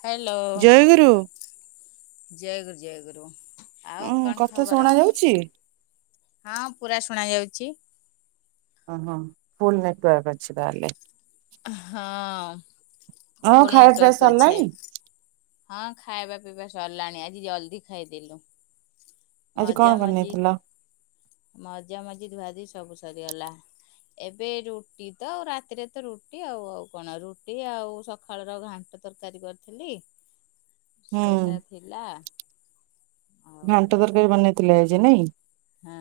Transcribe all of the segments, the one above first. Hello ଜୟଗୁରୁ ଜୟ ଗୁରୁ ଜୟ ଗୁରୁ। ଆଉ ଉଁ କଣ କଥା ଖବର ଶୁଣା ଯାଉଛି? ହଁ ପୁରା ଶୁଣା ଯାଉଚି। ଓ ହୋ ଫୁଲ୍ ନେଟୱାର୍କ ଅଛି ତାହେଲେ। ହଁ। ହଁ ଫୁଲ୍ ଖାଇବା ପିଇବା ନେଟୱାର୍କ ଅଛି ସରିଲାଣି ହଁ ଖାଇବା ପିଇବା ସରିଲାଣି ଆଜି ଜଲଦି ଖାଇଦେଲୁ। ଆଜି ମଜା କଣ ମଜି ବନେଇଥିଲ? ମଜା ମଜିଦ୍ ଭାଜିି ସବୁ ସରିଗଲା। ଏବେ ରୁଟି ତ ଆଉ ରାତିରେ ତ ରୁଟି ଆଉ ଆଉ କଣ ରୁଟି ଆଉ ସକାଳର ଘା ତରକାରୀ କରିଥିଲି। [inaudible] ସେଇଟା ଥିଲା। ଆଉ ଘାଣ୍ଟ ତରକାରୀ ବନେଇଥିଲେ ଆଜି ନାଇଁ। ହଁ।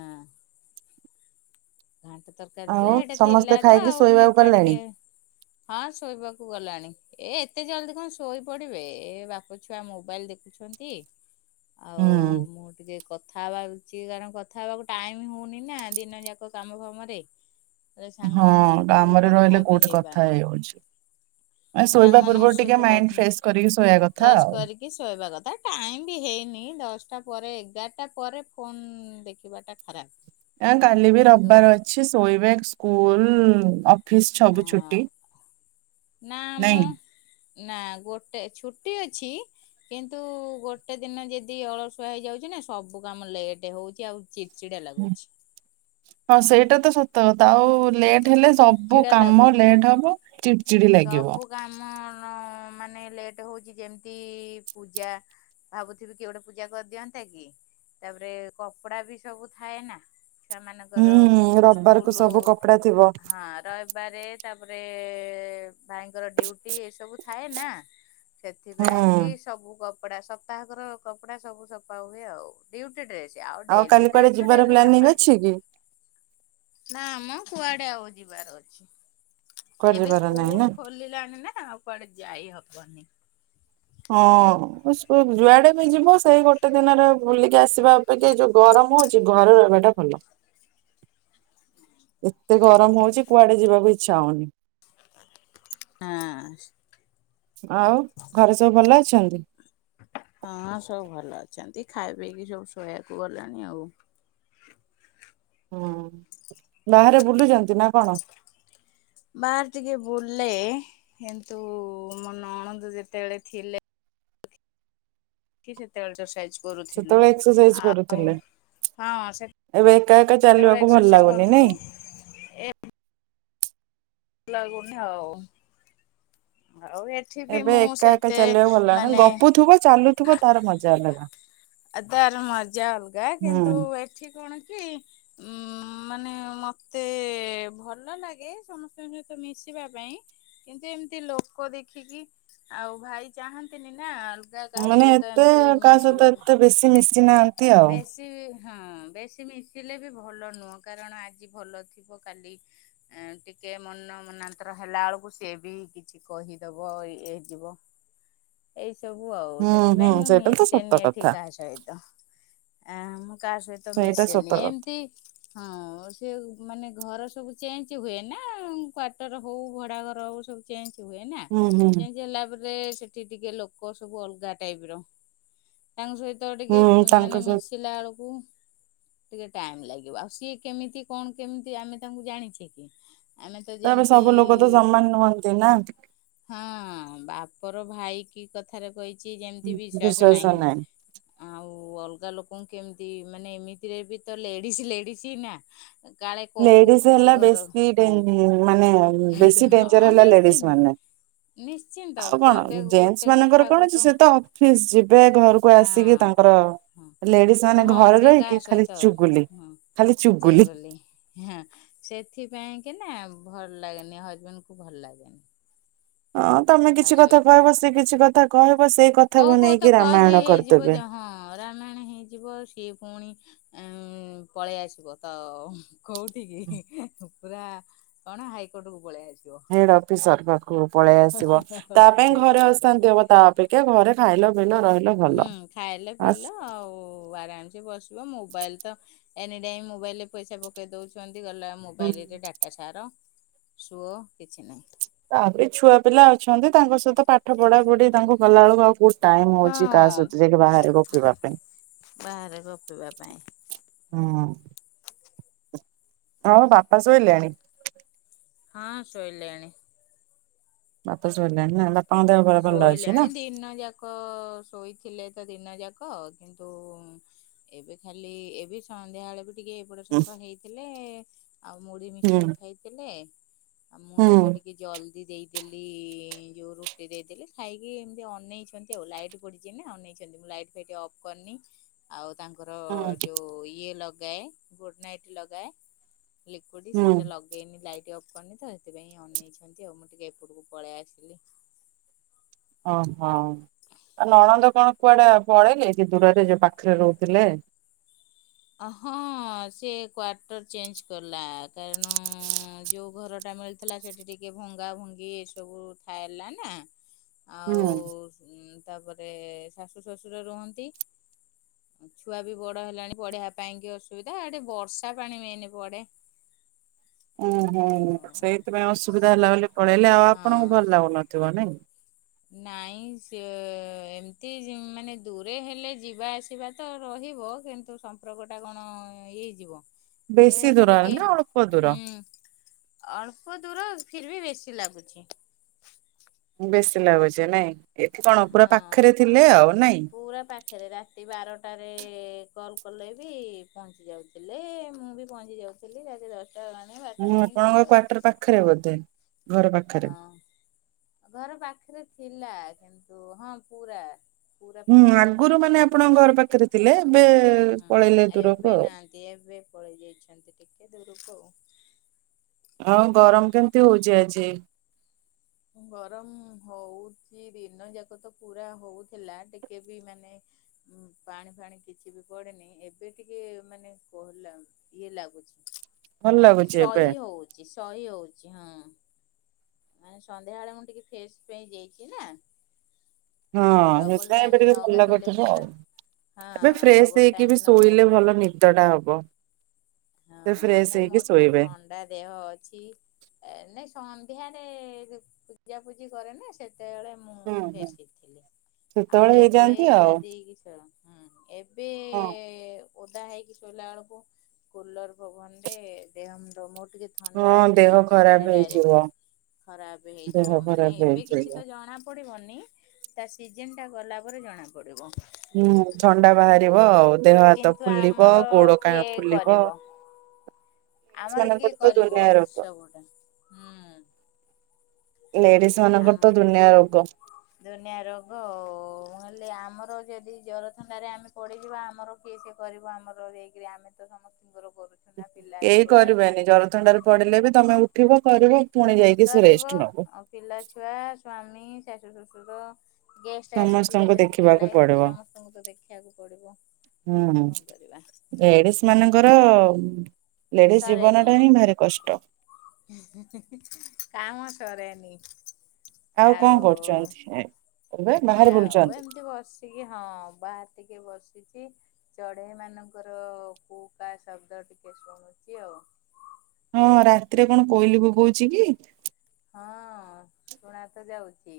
ତରକାରୀ ଆଉ ଥିଲା ସେଇଟା ସମସ୍ତେ ଥିଲା ତ ଖାଇକି ଆଉ ଶୋଇବାକୁ ମିଠା ଗଲେଣି? ଟିକେ ହଁ ଶୋଇବାକୁ ଗଲାଣି। ଏ ଏତେ ଜଲଦି କଣ ଶୋଇ ପଡିବେ ଏ ବାପ ଛୁଆ ମୋବାଇଲ ଦେଖୁଛନ୍ତି। ହୁଁ। ଆଉ ମୁଁ ଟିକେ କଥା ହବାର [unintelligible] କାରଣ କଥା ହବାକୁ ଟାଇମ୍ ହଉନି ନା ଦିନ ଯାକ କାମ ଫାମରେ। ହେଲେ ସାଙ୍ଗମାନଙ୍କ ହଁ ସହିତ ଟିକେ କାମରେ ରହିଲେ କୋଉଠି କଥା ହେଇ ହଉଛି। ସାଙ୍ଗ ମାନଙ୍କ ସହିତ କଥା କରିକି ଶୋଇବା କଥା ଫେସ୍ ଆଉ। କରିକି ଶୋଇବା କଥା ଟାଇମ ବି ହେଇ ହେଇନି ଦଶଟା ପରେ ଏଗାରଟା ପରେ ଫୋନ ଦେଖିବା ଟା ଖରାପ। ଆ କାଲି ବି କିନ୍ତୁ ରବିବାର ଅଛି ଶୋଇବେ ସ୍କୁଲ ଅଫିସ ହଁ ସବୁ ଛୁଟି। ନା ଆମ ନାଇଁ ନା ଗୋଟେ ଛୁଟି ଅଛି। କିନ୍ତୁ ଗୋଟେ ଦିନ ଯଦି ଅଳସୁଆ ହେଇଯାଉଛି ନା ସବୁ କାମ ଲେଟ ହଉଛି ଆଉ ଚିଡ଼ଚିଡା ଲାଗୁଛି ହଁ ସେଇଟା ତ ସତ କଥା ଆଉ ଲେଟ ହେଲେ ସବୁ ଚିଡ଼ଚିଡା କାମ ଲାଗୁଛି ଲେଟ୍ ହବ। ଚି ସବୁ କାମ [inaudible] ମାନେ ଲେଟ ହଉଛି ଯେମିତି ପୂଜା ଭାବୁଥିବି କି ଗୋଟେ ପୂଜା କରିଦିଅନ୍ତା କି? ତାପରେ କପଡା ବି ସବୁ ଥାଏ ନା। ସେ ମାନଙ୍କର ହୁଁ ରବିବାର କୁ ସ୍କୁଲ ସବୁ କପଡା ଥିବ ହଁ ରଇବାରେ ତାପରେ ଭାଇଙ୍କର ଡିଉଟି ଏ ସବୁ ଥାଏ ନା ହୁଁ ସେଥିପାଇଁ କି ସବୁ କପଡା ସପ୍ତାହକର କପଡା ସବୁ ସଫା ହୁଏ ଆଉ ଡି ଡ୍ରେସ ଆଉ ଡେଲି କାଲି କୁଆଡେ ଡ୍ରେସ ତ ଯିବାର ଡେଲି ପ୍ଲାନିଂ ସଫା ଅଛି କି? ହେଇଯାଏ। ନା ଆମ କୁଆଡେ ଆଉ ଯିବାର ଅଛି? କୁଆଡେ ଏବେ ଯିବାର ନାହିଁ ସ୍କୁଲ ନା? ଖୋଲିଲାଣି ନା ଆଉ କୁଆଡେ ଯାଇ ହବନି। ହଁ ଯୁଆଡେ ବି ଯିବ ସେଇ ଗୋଟେ ଦିନରେ ବୁଲିକି ଆସିବା ଅପେକ୍ଷା ଯୋଉ ଗରମ ଗରମ ହଉଛି ଘର ରହିବା ଟା ଭଲ। ଏତେ ଗରମ ହଉଛି କୁଆଡେ ଯିବାକୁ ଇଚ୍ଛା ହଉନି। ହଁ। ଆଉ ଘରେ ସବୁ ଭଲ ଅଛନ୍ତି? ହଁ ସବୁ ଭଲ ଅଛନ୍ତି ଖାଇ ପିଇକି ସବୁ ଶୋଇବାକୁ ଗଲାଣି ଆଉ। ହୁଁ ବାହାରେ ବୁଲୁଛନ୍ତି ନା କଣ? ବାହାର ଟିକେ ବୁଲେ କିନ୍ତୁ ମୋ ନଣନ୍ଦ ଯେତେବେଳେ ଥିଲେ। କି ସେତେବେଳେ [unintelligible] ସେତେବେଳେ ଏକ୍ସରସାଇଜ ଆଉ କରୁଥିଲେ। ହଁ ଏବେ ଏକା ଏକା ଚାଲିବାକୁ ଭଲ ଲାଗୁନି ନାଇଁ? ଏମ୍ ଲାଗୁନି ଆଉ। ଆଉ ଏଠି ବି ଏବେ ମୁଁ ଏକା ଏକା ସେତେ ଚାଲିବାକୁ ଭଲ ଲାଗେ ନା ମାନେ ଗପୁଥିବ ଚାଲୁଥିବ ତାର ମଜା ଅଲଗା। ଆ ତାର ମଜା ଅଲଗା କିନ୍ତୁ ହୁଁ। ଏଠି କଣ [inaudible] ଉ ମାନେ ମତେ ଭଲ ଲାଗେ ସମସ୍ତଙ୍କ ସହିତ ମିଶିବା ପାଇଁ କିନ୍ତୁ ଏମତି ଲୋକ ଦେଖିକି ଆଉ ଭାଇ ଚାହାନ୍ତିନି ନା ଅଲଗା କାହା ମାନେ ସହିତ ଏତେ ଏମିତି କାହା ମିଶିବା ସହିତ ପାଇଁ ଏତେ ବେଶୀ ମିଶିନାହାନ୍ତି ବେଶୀ ହଁ ବେଶୀ ମିଶିଲେ ବି ଭଲ ନୁହଁ କାରଣ ଆଜି ଭଲ ଥିବ କାଲି ଟିକେ ମନ ମନାନ୍ତର ହେଲା ବେଳକୁ ସିଏ ବି କିଛି କହିଦବ ଇଏ ହେଇ ଯିବ ଏଇ ସବୁ ଆଉ ହୁଁ ହୁଁ ସେଥିପାଇଁ ମୁଁ ସେଇଟା ତ ସତ ମିଶେନି ଏଠି କଥା କାହା ସହିତ ଆ କାହା ସହିତ ସେଇଟା ସତ ମିଶେନି କଥା। ଏମତି ହଁ ସେ ମାନେ ଘର ସବୁ ଚେଞ୍ଜ ହୁଏ ନା କ୍ଵାର୍ଟର ହଉ ଭଡା ଘର ହଉ ସବୁ ଚେଞ୍ଜ ହୁଏ ନା ହୁଁ ହୁଁ। ଚେଞ୍ଜ ହେଲା ପରେ ସେଠି ଟିକେ ଲୋକ ସବୁ ଅଲଗା ଟାଇପ ର ତାଙ୍କ ସହିତ ଟିକେ ହୁଁ ତାଙ୍କ ମାନେ ସହିତ ମିଶିଲା ବେଳକୁ ଟିକେ ଟାଇମ ଲାଗିବ ଆଉ ସିଏ କେମିତି କଣ କେମିତି ଆମେ ତାଙ୍କୁ ଜାଣିଛେ କି? ଆମେ ତ ତାପରେ ଯେମିତି ସବୁ ଲୋକ ତ ସମାନ ନୁହନ୍ତି ନା। ହଁ ବା ପର ଭାଇ କି କଥାରେ କହିଛି ଯେମିତି ବିଶ୍ଵାସ ନାହିଁ ଆଉ ଅଲଗା ଲୋକଙ୍କୁ କେମିତି ମାନେ ଏମିତିରେ ବି ତ ଲେଡିଜ ଲେଡିଜ ହି ନାଁ ଲେଡିଜ ହେଲା ବେଶୀ ଡେ ଇ ମାନେ ହେଡ୍ ବେଶୀ ଡେଂଜର ହଁ ହେଲା ଲେଡିଜି ନିଶ୍ଚିନ୍ତ ମାନେ। ନିଶ୍ଚିନ୍ତ ଆଉ କଣ ପଦେ ଜେନ୍ସ ଗୋଟେ ମାନଙ୍କର କଥାକୁ କଣ ଅଛି ସେ ତ ଅଫିସ ଯିବେ ଘରକୁ ହଁ ଆସିକି ତାଙ୍କର ହଁ ଲେଡିଜ ମାନେ ହଁ ଘରେ ସିଏ ରହିକି କାହା ଖାଲି ସହିତ ଚୁଗୁଲି ହଁ ଖାଲି ସିଏ ଚୁଗୁଲି ଗଲି ହଁ ସେଥିପାଇଁ କେନା ଭଲ ଲାଗେନି ହଜବେଣ୍ଡ କୁ ଭଲ ଲାଗେନି। ହଁ ତମେ କାହା କିଛି କଥା ସହିତ କହିବ ସେ କିଛି କଥା କହିବ ସେଇ କହୁ କଥାକୁ କହୁ ତ ନେଇକି କହି ରାମାୟଣ ହେଇଯିବ କରିଦେବେ ଯେ ହଁ ରାମାୟଣ ହେଇଯିବ ସିଏ ପୁଣି ଉ ପଳେଇ ଆସିବ ତ କୋଉଠକି ପୁରା କଣ ହାଇକୋର୍ଟ କୁ ପଳେଇଆଛି ହେଡ ଅଫିସର। ପଳେଇ ଆସିବ ତା ପାଇଁ ଅଫିସରୁ ଘରେ ପଳେଇ ଆସିବ ଅଶାନ୍ତି ହବ ତା ଅପେକ୍ଷା ଘରେ ଖାଇଲ ପିଲ ରହିଲ ଭଲ ଖାଇଲେ ବାସ। ପିଇଲ ଆଉ ଆରାମସେ ବସିବ ମୋବାଇଲ ତ ଏନି ଟାଇମ ମୋବାଇଲ ରେ ପଇସା ପକେଇ ଦଉଛନ୍ତି ଗଲା ମୋବାଇଲ ରେ ଡାଟା ସାର। ସୁଅ କିଛି ନାହିଁ ତାପରେ ଛୁଆ ପିଲା ଅଛନ୍ତି ତାଙ୍କ ସହିତ ପାଠ ପଢା ପଢି ତାଙ୍କୁ ଗଲା ବେଳକୁ ଆଉ କୋଉ ଟାଇମ ହଉଚି, କାହା ହଁ ସଇତ ଯାଇକି ବାହାରେ ଗପିବା ପାଇଁ ବାହାରେ ଗପିବା ପାଇଁ ହଁ ବାପା ସୋଇଲେଣି? ହଁ ଶୋଇଲେଣି। ବାପା ଶୋଇଲେଣି ନା? ବାପାଙ୍କ ଦେହ ଭଲ ଅଛି ନା? ଶୋଇଲେଣି ଦିନ ଯାକ ଶୋଇଥିଲେ ତ ଦିନ ଯାକ। ଅ କିନ୍ତୁ ଏବେ ଖାଲି ଏବେ ସନ୍ଧ୍ୟା ବଳେ ବି ଟିକେ ଏପଟ ହୁଁ ସେପଡ ହେଇଥିଲେ ଆଉ ମୁଢି ମିକ୍ସଚର ଖାଇଥିଲେ। ଆଉ ମୁଁ ହୁଁ ଏବେ ଟିକେ ଜଲଦି ଦେଇଦେଲି ଯୋଉ ରୁଟ ଟି ଦେଇଦେଲି ଖାଇକି ଏମତି ଅନେଇଛନ୍ତି ଆଉ ଲାଇଟ୍ ପଡିଛି ନା ଅନେଇଛନ୍ତି ମୁଁ ଲାଇଟ ଫାଇଟ୍ ଅଫ୍ କରିନି। ଆଉ ତାଙ୍କର ହୁଁ ଯୋଉ ଇଏ ଲଗାଏ ଗୁଡ ନାଇଟ୍ ଲଗାଏ ଲିକୁଇଟି ହୁଁ ସେଇଟା ଲଗେଇନି ଲାଇଟ କରିନି ତ ସେଥିପାଇଁ ଅନେଇଚନ୍ତି ଆଉ ମୁଁ ଟିକେ ଏପଟକୁ ପଳେଇ ଆସିଲି। ଓ ହୋ। ଆଉ ନଣନ୍ଦ କଣ କୁଆଡେ ପଳେଇଲେ କି ଦୂରରେ ଯୋଉ ପାଖରେ ରହୁଥିଲେ? ହଁ ସେ କ୍ଵାର୍ଟର ଚେଞ୍ଜ କଲା କାରଣ ଯୋଉ ଘରଟା ମିଳିଥିଲା ସେଠି ଟିକେ ଭଙ୍ଗା ଭଙ୍ଗି ଏ ସବୁ ଥାଏଲା ନା? ହୁଁ। ଆଉ ଉଁ, ତାପରେ ଶାଶୁ ଶ୍ୱଶୁର ରୁହନ୍ତି। ଛୁଆ ବି ବଡ ହେଲାଣି। ପଢିବା ପାଇଁ କି ଅସୁବିଧା, ଏଠି ବର୍ଷା ପାଣି ମେନ୍ ପଡେ। ହୁଁ ହୁଁ। ଆଉ ହେଲେ ଆଉ ଆପଣଙ୍କୁ ଭଲ ହଁ ଲାଗୁନଥିବ ନେଇଁ? ନାଇଁ ସେ ଏମତି ଜିଁ ମାନେ ଦୂରେ ହେଲେ ଯିବା ଆସିବା ତ ରହି ଯିବ କିନ୍ତୁ ସମ୍ପର୍କ ଟା କଣ ଇଏ ହେଇଯିବ? ବେଶୀ ସେଟା ଦୂର ଟିକେ ନା ଅଳ୍ପ ଦୂର? ହୁଁ ଅଳ୍ପ ଦୂର ଫିର୍ ଭି ବେଶୀ ଲାଗୁଚି। ବେଶୀ ଲାଗୁଚି ନାଇଁ? ଏଠି କଣ ପୁରା ହଁ। ପାଖରେ ଥିଲେ ଆଉ ନାଇଁ? ପୁରା ପାଖରେ। ରାତି ବାରଟାରେ କଲ୍ କଲେ ବି ପହଞ୍ଚି ଯାଉଥିଲେ। ମୁଁ ପହଞ୍ଚି ଯାଉଥିଲି। ରାତି ହେଲାଣି ବାରଟା ମୁଁ ନାହିଁ ଆପଣଙ୍କ କ୍ଵାର୍ଟର ପାଖରେ ବୋଧେ ଘର ପାଖରେ। ହଁ ଘର ପାଖରେ ଥିଲା। କିନ୍ତୁ ହଁ ପୁରା ପୁରା ହୁଁ ପାଖରେ ଆଗରୁ ଥିଲା। ମାନେ ଆପଣଙ୍କ ଘର ପାଖରେ ଥିଲେ। ଏବେ ହଁ ପଳେଇଲେ ଦୂରକୁ ଏବେ ଆଉ। ନାହାନ୍ତି ଏବେ ପଳେଇ ଯାଇଛନ୍ତି ଟିକ୍ ଦୂରକୁ ଆଉ। ଆଉ, ଗରମ କେମିତି ହଉଚି ଆଜି? ଗରମ ହଉଚି। ଦିନ ଯାକ ତ ପୁରା ହଉଥିଲା। ଟିକେ ବି ମାନେ ପାଣି ଫାଣି କିଛି ବି ପଡେନି। ଏବେ ଟିକେ ମାନେ କୋହଲା ଇଏ ଲାଗୁଛି। ଭଲ ଲାଗୁଛି ଏବେ? ସହି ହଉଚି, ସହି ହଉଚି ହଁ। ମାନେ ସନ୍ଧ୍ୟା ବେଳେ ମୁଁ ଟିକେ ଫେଶ୍ ପାଇଁ ଯାଇଛି ନା। ହଁ ଡବଲ ସେଥିପାଇଁ ଟାଇମ ଏବେ ଟିକେ ନ ଭଲ ଗାଧେଇଲେ ଲାଗୁଥିବ ଭଲ ଆଉ। ହଁ ଏବେ ଫ୍ରେଶ୍ ଡବଲ ହେଇକି ଟାଇମ ବି ନ ଶୋଇଲେ ଗାଧେଇଲେ ଭଲ ନିଦଟା ହବ। ହଁ। ସେ ଫ୍ରେଶ ନାଇଁ ହେଇକି ମୋର ଟିକେ ଶୋଇବେ। ଥଣ୍ଡା ଦେହ ଅଛି। ଏ ନାହିଁ ସମ୍ ସନ୍ଧ୍ୟାରେ ପୂଜାପୂଜି କରେନା, ସେ ହୁଁ ହୁଁ। ଫ୍ରେସ୍ ହେଇଥିଲି। ଆଉ ସେତେବେଳେ ଏବେ ହେଇଯାଆନ୍ତି ଧୁଆ ଆଉ। ଧୁଇ ହେଇ କିସ? ହଁ। ଏବେ ହଁ। ଓଦା ହେଇକି ଶୋଇଲା ବେଳକୁ, କୁଲର ପବନ ରେ ଦେହମୁଣ୍ଡ ମୋର ଟିକେ ଥଣ୍ଡା ହଁ ଅଛି ଦେହ ନା, ଖରାପ ସେଟା ହେଇଯିବ ଡାଇରେକ୍ଟ୍ ଖରାପ ହେଇଯିବ। ଦେହ ମାନେ ଖରାପ ଏବେ କିଛି ତ ହେଇଯିବ। ଜଣା ପଡିବନ ନି ତା ସିଜିନ୍ ଟା ଗଲା ପରେ ଜଣା ପଡିବ। ହୁଁ ଥଣ୍ଡା ବାହାରିବ ଆଉ। ଦେହ ହାତ ଫୁଲିବ, ଗୋଡ କା ଫୁଲିବ୍ ଫୁଲିବ। ଆମର କିଏ ମାନଙ୍କର ତ କରିବ? ଦୁନିଆ ରୋଗ ସବୁଟା ହୁଁ। ଲେଡିସ୍ ମାନଙ୍କର ଆମ ତ ଦୁନିଆ ରୋଗ। ହେଲେ ଆମର ଯଦି ଜର ଥଣ୍ଡାରେ ଆମେ ପଡିଯିବା ଆମର କିଏସେ କରିବ? ଆମର ଯାଇକିରି ଆମେ ତ ସମସ୍ତଙ୍କର ଉ ସିନା ପିଲା, କେହି ଛୁଆ, କରିବେନି ସ୍ଵାମୀ ଜର ଥଣ୍ଡାରେ ପଡିଲେ ବି ତମେ ଉଠିବ କରିବ ପୁଣି ଯାଇକି ସେ ରେଷ୍ଟ କରିବ ନବ। ଆଉ ପିଲା, ଛୁଆ, ସ୍ଵାମୀ, ଶାଶୂ, ଶ୍ଵଶୁର ଗେଷ୍ଟ ଆସି ଯିବେ ସମସ୍ତଙ୍କୁ ସେତିକି ଦେଖିବାକୁ ବେଳେ ସମସ୍ତଙ୍କୁ ତ ଦେଖିବାକୁ ପଡିବ। ହୁଁ ଆଉ ହୁଁ କଣ କରିବା ଲେଡିସ୍ ମାନଙ୍କର ଅ ସରେନି। ହୁଁ ହୁଁ ହୁଁ ହୁଁ କାଉଁ ଆସୁ ସରେନି। ଆଉ କଣ କରୁଚନ୍ତି? ଏଁ ଏୟା ଆଉ। ଏମତି ବସିକି ହଁ ବାହାରେ ଟିକେ ବସ୍ ସିକି ଚଢେଇ ମାନଙ୍କର କୁ କା ଶବ୍ଦ ଟିକେ ଶୁଣୁଛି ଆଉ। ହଁ ରାତିରେ କଣ କୋଇଲି ବୋବୋଉଚି କି? ହଁ ଶୁଣା ତ ଯାଉଚି।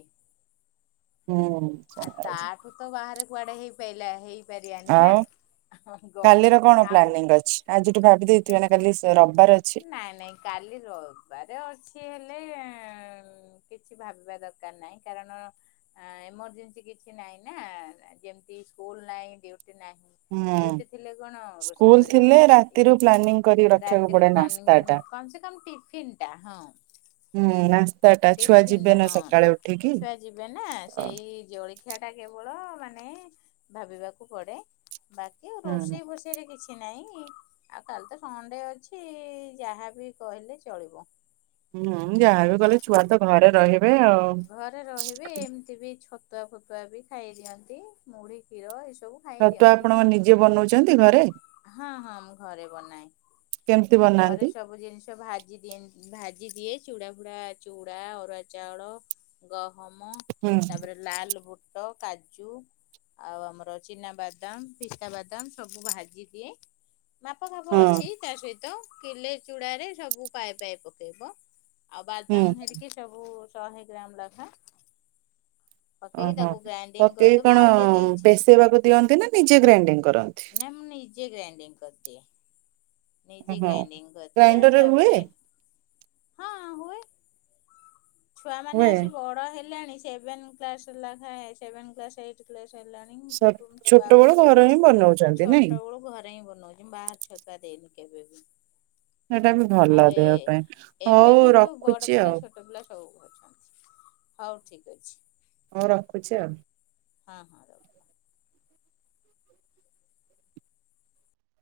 ହୁଁ ଆଉ ଶୁଣାଯାଉଛି ତାଠୁ ତ ବାହାରେ କୁଆଡେ ହେଇପାଇଲା ହେଇ ଆଉ କାଲିର ପାଇଁ କଣ ଆଉ ପ୍ଲାନିଂ ଅଛି? ଆଜିଠୁ ଭାବି ଦେଇଥିବେ ନା କାଲି ସ ରବ୍ ନାଇଁ ନାଇଁ କାଲି ରବବାରେ ଅଛି [inaudible] ଆଉ କିଛି ଭାବିବା ଦରକାର ନାହିଁ କାରଣ ଏମରଜେନ୍ସି କିଛି ନାଇଁ ନା। ଯେମତି ସ୍କୁଲ ନାଇଁ ହୁଁ ରୋଷେଇ ସ୍କୁଲ ଥିଲେ ରାତିରୁ ପ୍ଲାନିଂ କରି ରଖିବାକୁ ରେ ଯୋଉ ପଡେ ପ୍ଲାନିଂ ନାସ୍ତା ଟା ହୁଏ। କମ୍ ସେ କମ୍ ଟିଫନ୍ ଟା ହଁ। ହୁଁ ନାସ୍ତା ଟା ଛୁଆ ଟିଫିନ ଯିବେ ଟା ନା ହଁ। ସକାଳେ ଉଠିକି ଛୁଆ ଯିବେ ନା? ସେଇ ଜଳଖିଆ ଟା କେବଳ କେବଳ ମାନେ ଭାବିବାକୁ ପଡେ। ବାକି ହୁଁ ରୋଷେଇ ଫୋଷେଇରେ କିଛି କିଛି ନାଇଁ, ଆଉ କାଲି ତ ସଣ୍ଡେ ଅଛି ଯାହାବି କହିଲେ ଚଳିବ। ହୁଁ ଯାହାବି କଲେ ଛୁଆ ତ ଘରେ ରହିବ ଘରେ ରହିବେ, ଏମତି ବି ଛତୁଆ ଫତୁଆ ବି ଖାଇ ଦିଅନ୍ତି, ମୁଢି, କ୍ଷୀର ଏଇସବୁ ଛତୁଆ ଆପଣ କଣ ନିଜେ ବନଉଚନ୍ତି ଘ ହଁ ହଁ ମୁଁ ଘରେ ବନାଏ। କେମିତି ଘରେ ବନାନ୍ତି ସବୁ ଜିନିଷ ଭାଜି ଦିଏନ୍ ଭାଜି ଭାଜି ଦିଏ। ଚୁଡ଼ା ଫୁଡ଼ା ଚୁଡ଼ା, ଅରୁଆ ଚାଉଳ, ଗହ ମ, ହୁଁ ତାପରେ ଲାଲ ବୁଟ ଟ, କାଜୁ ଆଉ ଆମର ଚିନାବାଦାମ, ପିସ୍ତା ବାଦାମ, ସବୁ ମୁଁ ଭାଜିଦିଏ ମାପ ଫାପ ହଁ ଅଛି, ତା ସହିତ କିଲେ ଚୁଡାରେ ସବୁ ପାଇପ ପକେଇବ ଆଉ ହୁଁ ବାଦାମ ହେରିକି ସବୁ ଶହେ ଗ୍ରାମ ଲଖା ଓହୋ, ପକେଇ କଣ ଆଉ ଯଦି ପସେଇବାକୁ ଦିଅନ୍ତି ନା ନିଜେ ଗ୍ରାଇଣ୍ଡିଙ୍ଗ କରନ୍ତି। ନା ମୁଁ ନିଜେ ଗ୍ରାଇଡିଂ କରିଦିଏ। ନିଜ ଓହୋ। ଗ୍ରାଇଡିଙ୍ଗ କରିଦିଏ, ଗ୍ରାଇଣ୍ଡର ରେ ହୁଏ? ତାପରେ [unintelligible] ଛୁଆ ମାନେ ହୁଏ। ଆସି ବଡ ହେଲାଣି ସେଭେନ କ୍ସାଏ ସେଭ କ୍ ଏ୍ ସାରିଲାଣି, [unintelligible] ସ କିନ୍ତୁ ମୁ ଛୁଆ ଛୋଟ ବେଳୁ ବେଳ ଘରେ କରୁଛି ହିଁ ବନଉଛନ୍ତି ଛୋଟ ନାଇଁ? ବେଳୁ ଘରେ ହିଁ ବନଉଛି, ବାହାରେ ଛତୁଆ ଦେଇନି କେବେ ସେଇଟା ବି ଭଲ ଆଉ ଏ ଦେହ ପାଇଁ, ହଉ ରଖୁଛି ଆଉ। ହ ହଉ ଠିକ ଅଛି। ହଁ ରଖୁଛି ଆଉ ହଁ ହଁ ରହୁ।